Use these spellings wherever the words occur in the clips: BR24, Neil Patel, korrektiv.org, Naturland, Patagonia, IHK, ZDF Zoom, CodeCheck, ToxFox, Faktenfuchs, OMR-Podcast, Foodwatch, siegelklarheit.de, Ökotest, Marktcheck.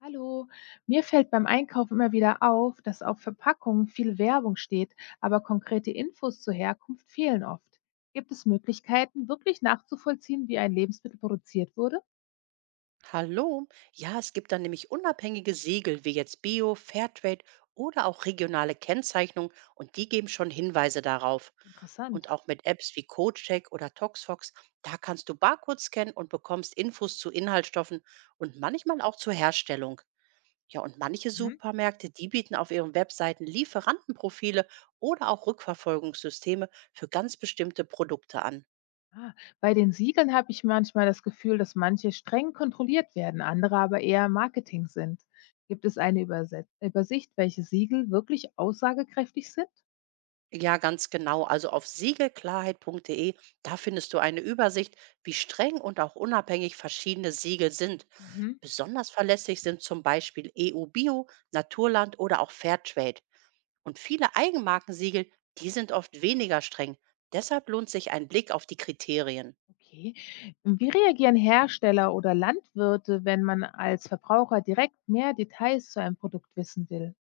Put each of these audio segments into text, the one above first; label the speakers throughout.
Speaker 1: Hallo, mir fällt beim Einkauf immer wieder auf, dass auf Verpackungen viel Werbung steht, aber konkrete Infos zur Herkunft fehlen oft. Gibt es Möglichkeiten, wirklich nachzuvollziehen, wie ein Lebensmittel produziert wurde?
Speaker 2: Hallo. Ja, es gibt dann nämlich unabhängige Siegel wie jetzt Bio, Fairtrade oder auch regionale Kennzeichnung und die geben schon Hinweise darauf.
Speaker 1: Interessant.
Speaker 2: Und auch mit Apps wie CodeCheck oder ToxFox, da kannst du Barcodes scannen und bekommst Infos zu Inhaltsstoffen und manchmal auch zur Herstellung. Ja, und manche
Speaker 1: Mhm.
Speaker 2: Supermärkte, die bieten auf ihren Webseiten Lieferantenprofile oder auch Rückverfolgungssysteme für ganz bestimmte Produkte an.
Speaker 1: Ah, bei den Siegeln habe ich manchmal das Gefühl, dass manche streng kontrolliert werden, andere aber eher Marketing sind. Gibt es eine Überset Übersicht, welche Siegel wirklich aussagekräftig sind?
Speaker 2: Ja, ganz genau. Also auf siegelklarheit.de, da findest du eine Übersicht, wie streng und auch unabhängig verschiedene Siegel sind.
Speaker 1: Mhm.
Speaker 2: Besonders verlässlich sind zum Beispiel EU Bio, Naturland oder auch Fairtrade. Und viele Eigenmarkensiegel, die sind oft weniger streng. Deshalb lohnt sich ein Blick auf die Kriterien.
Speaker 1: Okay. Wie reagieren Hersteller oder Landwirte, wenn man als Verbraucher direkt mehr Details zu einem Produkt wissen will?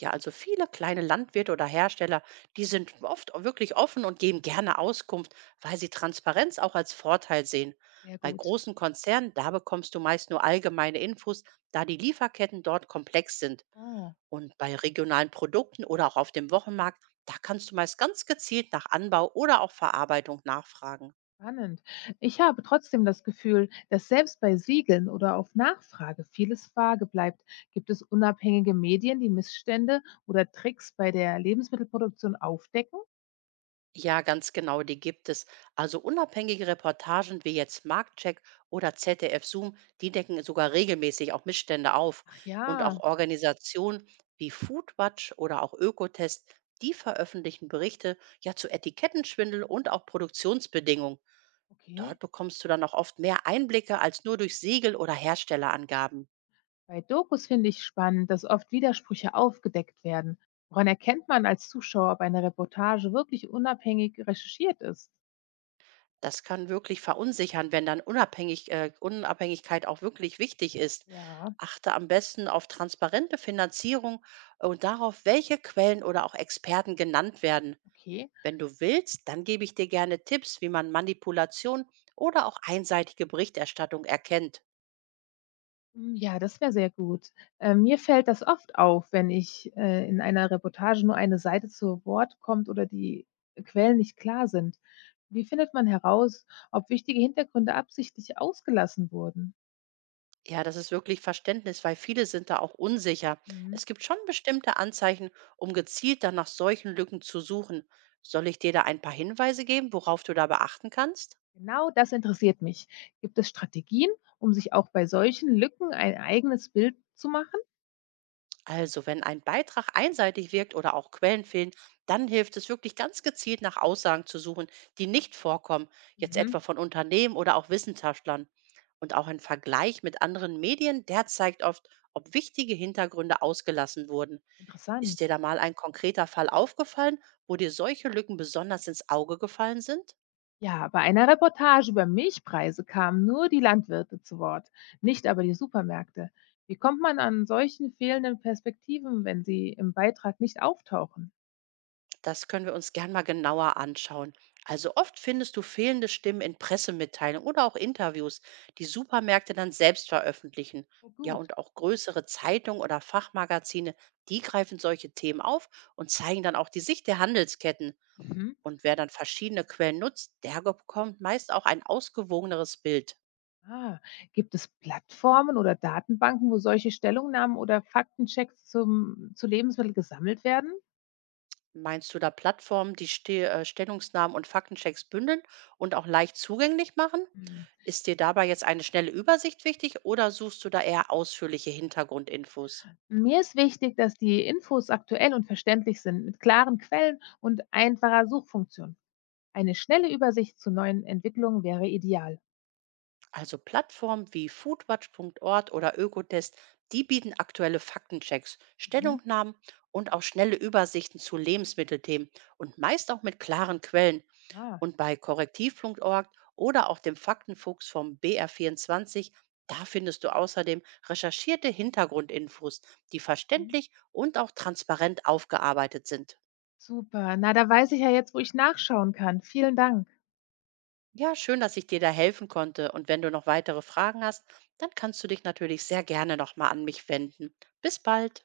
Speaker 2: Ja, also viele kleine Landwirte oder Hersteller, die sind oft wirklich offen und geben gerne Auskunft, weil sie Transparenz auch als Vorteil sehen.
Speaker 1: Sehr
Speaker 2: Bei
Speaker 1: gut.
Speaker 2: großen Konzernen, da bekommst du meist nur allgemeine Infos, da die Lieferketten dort komplex sind.
Speaker 1: Oh,
Speaker 2: Und bei regionalen Produkten oder auch auf dem Wochenmarkt, da kannst du meist ganz gezielt nach Anbau oder auch Verarbeitung nachfragen.
Speaker 1: spannend. Ich habe trotzdem das Gefühl, dass selbst bei Siegeln oder auf Nachfrage vieles vage bleibt. Gibt es unabhängige Medien, die Missstände oder Tricks bei der Lebensmittelproduktion aufdecken?
Speaker 2: Ja, ganz genau, die gibt es. Also unabhängige Reportagen wie jetzt Marktcheck oder ZDF Zoom, die decken sogar regelmäßig auch Missstände auf.
Speaker 1: Ach
Speaker 2: Und auch
Speaker 1: ja,
Speaker 2: Organisationen wie Foodwatch oder auch Ökotest, die veröffentlichen Berichte ja zu Etikettenschwindel und auch Produktionsbedingungen.
Speaker 1: okay.
Speaker 2: Dort bekommst du dann auch oft mehr Einblicke als nur durch Siegel oder Herstellerangaben.
Speaker 1: Bei Dokus finde ich spannend, dass oft Widersprüche aufgedeckt werden. Woran erkennt man als Zuschauer, ob eine Reportage wirklich unabhängig recherchiert ist?
Speaker 2: Das kann wirklich verunsichern, wenn dann Unabhängigkeit auch wirklich wichtig ist.
Speaker 1: Ja,
Speaker 2: Achte am besten auf transparente Finanzierung und darauf, welche Quellen oder auch Experten genannt werden.
Speaker 1: okay.
Speaker 2: Wenn du willst, dann gebe ich dir gerne Tipps, wie man Manipulation oder auch einseitige Berichterstattung erkennt.
Speaker 1: Hm, ja, das wäre sehr gut. Mir fällt das oft auf, wenn ich in einer Reportage nur eine Seite zu Wort kommt oder die Quellen nicht klar sind. Wie findet man heraus, ob wichtige Hintergründe absichtlich ausgelassen wurden?
Speaker 2: Ja, das ist wirklich Verständnis, weil viele sind da auch unsicher.
Speaker 1: Mhm.
Speaker 2: Es gibt schon bestimmte Anzeichen, um gezielt dann nach solchen Lücken zu suchen. Soll ich dir da ein paar Hinweise geben, worauf du da beachten kannst?
Speaker 1: Genau das interessiert mich. Gibt es Strategien, um sich auch bei solchen Lücken ein eigenes Bild zu machen?
Speaker 2: Also, wenn ein Beitrag einseitig wirkt oder auch Quellen fehlen, dann hilft es wirklich ganz gezielt nach Aussagen zu suchen, die nicht vorkommen, jetzt
Speaker 1: Mhm.
Speaker 2: etwa von Unternehmen oder auch Wissenschaftlern. Und auch ein Vergleich mit anderen Medien, der zeigt oft, ob wichtige Hintergründe ausgelassen wurden. Ist
Speaker 1: Interessant.
Speaker 2: dir da mal ein konkreter Fall aufgefallen, wo dir solche Lücken besonders ins Auge gefallen sind?
Speaker 1: Ja, bei einer Reportage über Milchpreise kamen nur die Landwirte zu Wort, nicht aber die Supermärkte. Wie kommt man an solchen fehlenden Perspektiven, wenn sie im Beitrag nicht auftauchen?
Speaker 2: Das können wir uns gern mal genauer anschauen. Also oft findest du fehlende Stimmen in Pressemitteilungen oder auch Interviews, die Supermärkte dann selbst veröffentlichen.
Speaker 1: Oh
Speaker 2: Ja,
Speaker 1: gut.
Speaker 2: und auch größere Zeitungen oder Fachmagazine, die greifen solche Themen auf und zeigen dann auch die Sicht der Handelsketten.
Speaker 1: Mhm.
Speaker 2: Und wer dann verschiedene Quellen nutzt, der bekommt meist auch ein ausgewogeneres Bild.
Speaker 1: Ah, gibt es Plattformen oder Datenbanken, wo solche Stellungnahmen oder Faktenchecks zu Lebensmitteln gesammelt werden?
Speaker 2: Meinst du da Plattformen, die Stellungsnahmen und Faktenchecks bündeln und auch leicht zugänglich machen?
Speaker 1: Hm.
Speaker 2: Ist dir dabei jetzt eine schnelle Übersicht wichtig oder suchst du da eher ausführliche Hintergrundinfos?
Speaker 1: Mir ist wichtig, dass die Infos aktuell und verständlich sind, mit klaren Quellen und einfacher Suchfunktion. Eine schnelle Übersicht zu neuen Entwicklungen wäre ideal.
Speaker 2: Also Plattformen wie foodwatch.org oder Ökotest, die bieten aktuelle Faktenchecks,
Speaker 1: Mhm.
Speaker 2: Stellungnahmen und auch schnelle Übersichten zu Lebensmittelthemen und meist auch mit klaren Quellen.
Speaker 1: Ah,
Speaker 2: Und bei korrektiv.org oder auch dem Faktenfuchs vom BR24, da findest du außerdem recherchierte Hintergrundinfos, die
Speaker 1: mhm.
Speaker 2: verständlich und auch transparent aufgearbeitet sind.
Speaker 1: Super. Na, da weiß ich ja jetzt, wo ich nachschauen kann. Vielen Dank.
Speaker 2: Ja, schön, dass ich dir da helfen konnte. Und wenn du noch weitere Fragen hast, dann kannst du dich natürlich sehr gerne nochmal an mich wenden. Bis bald.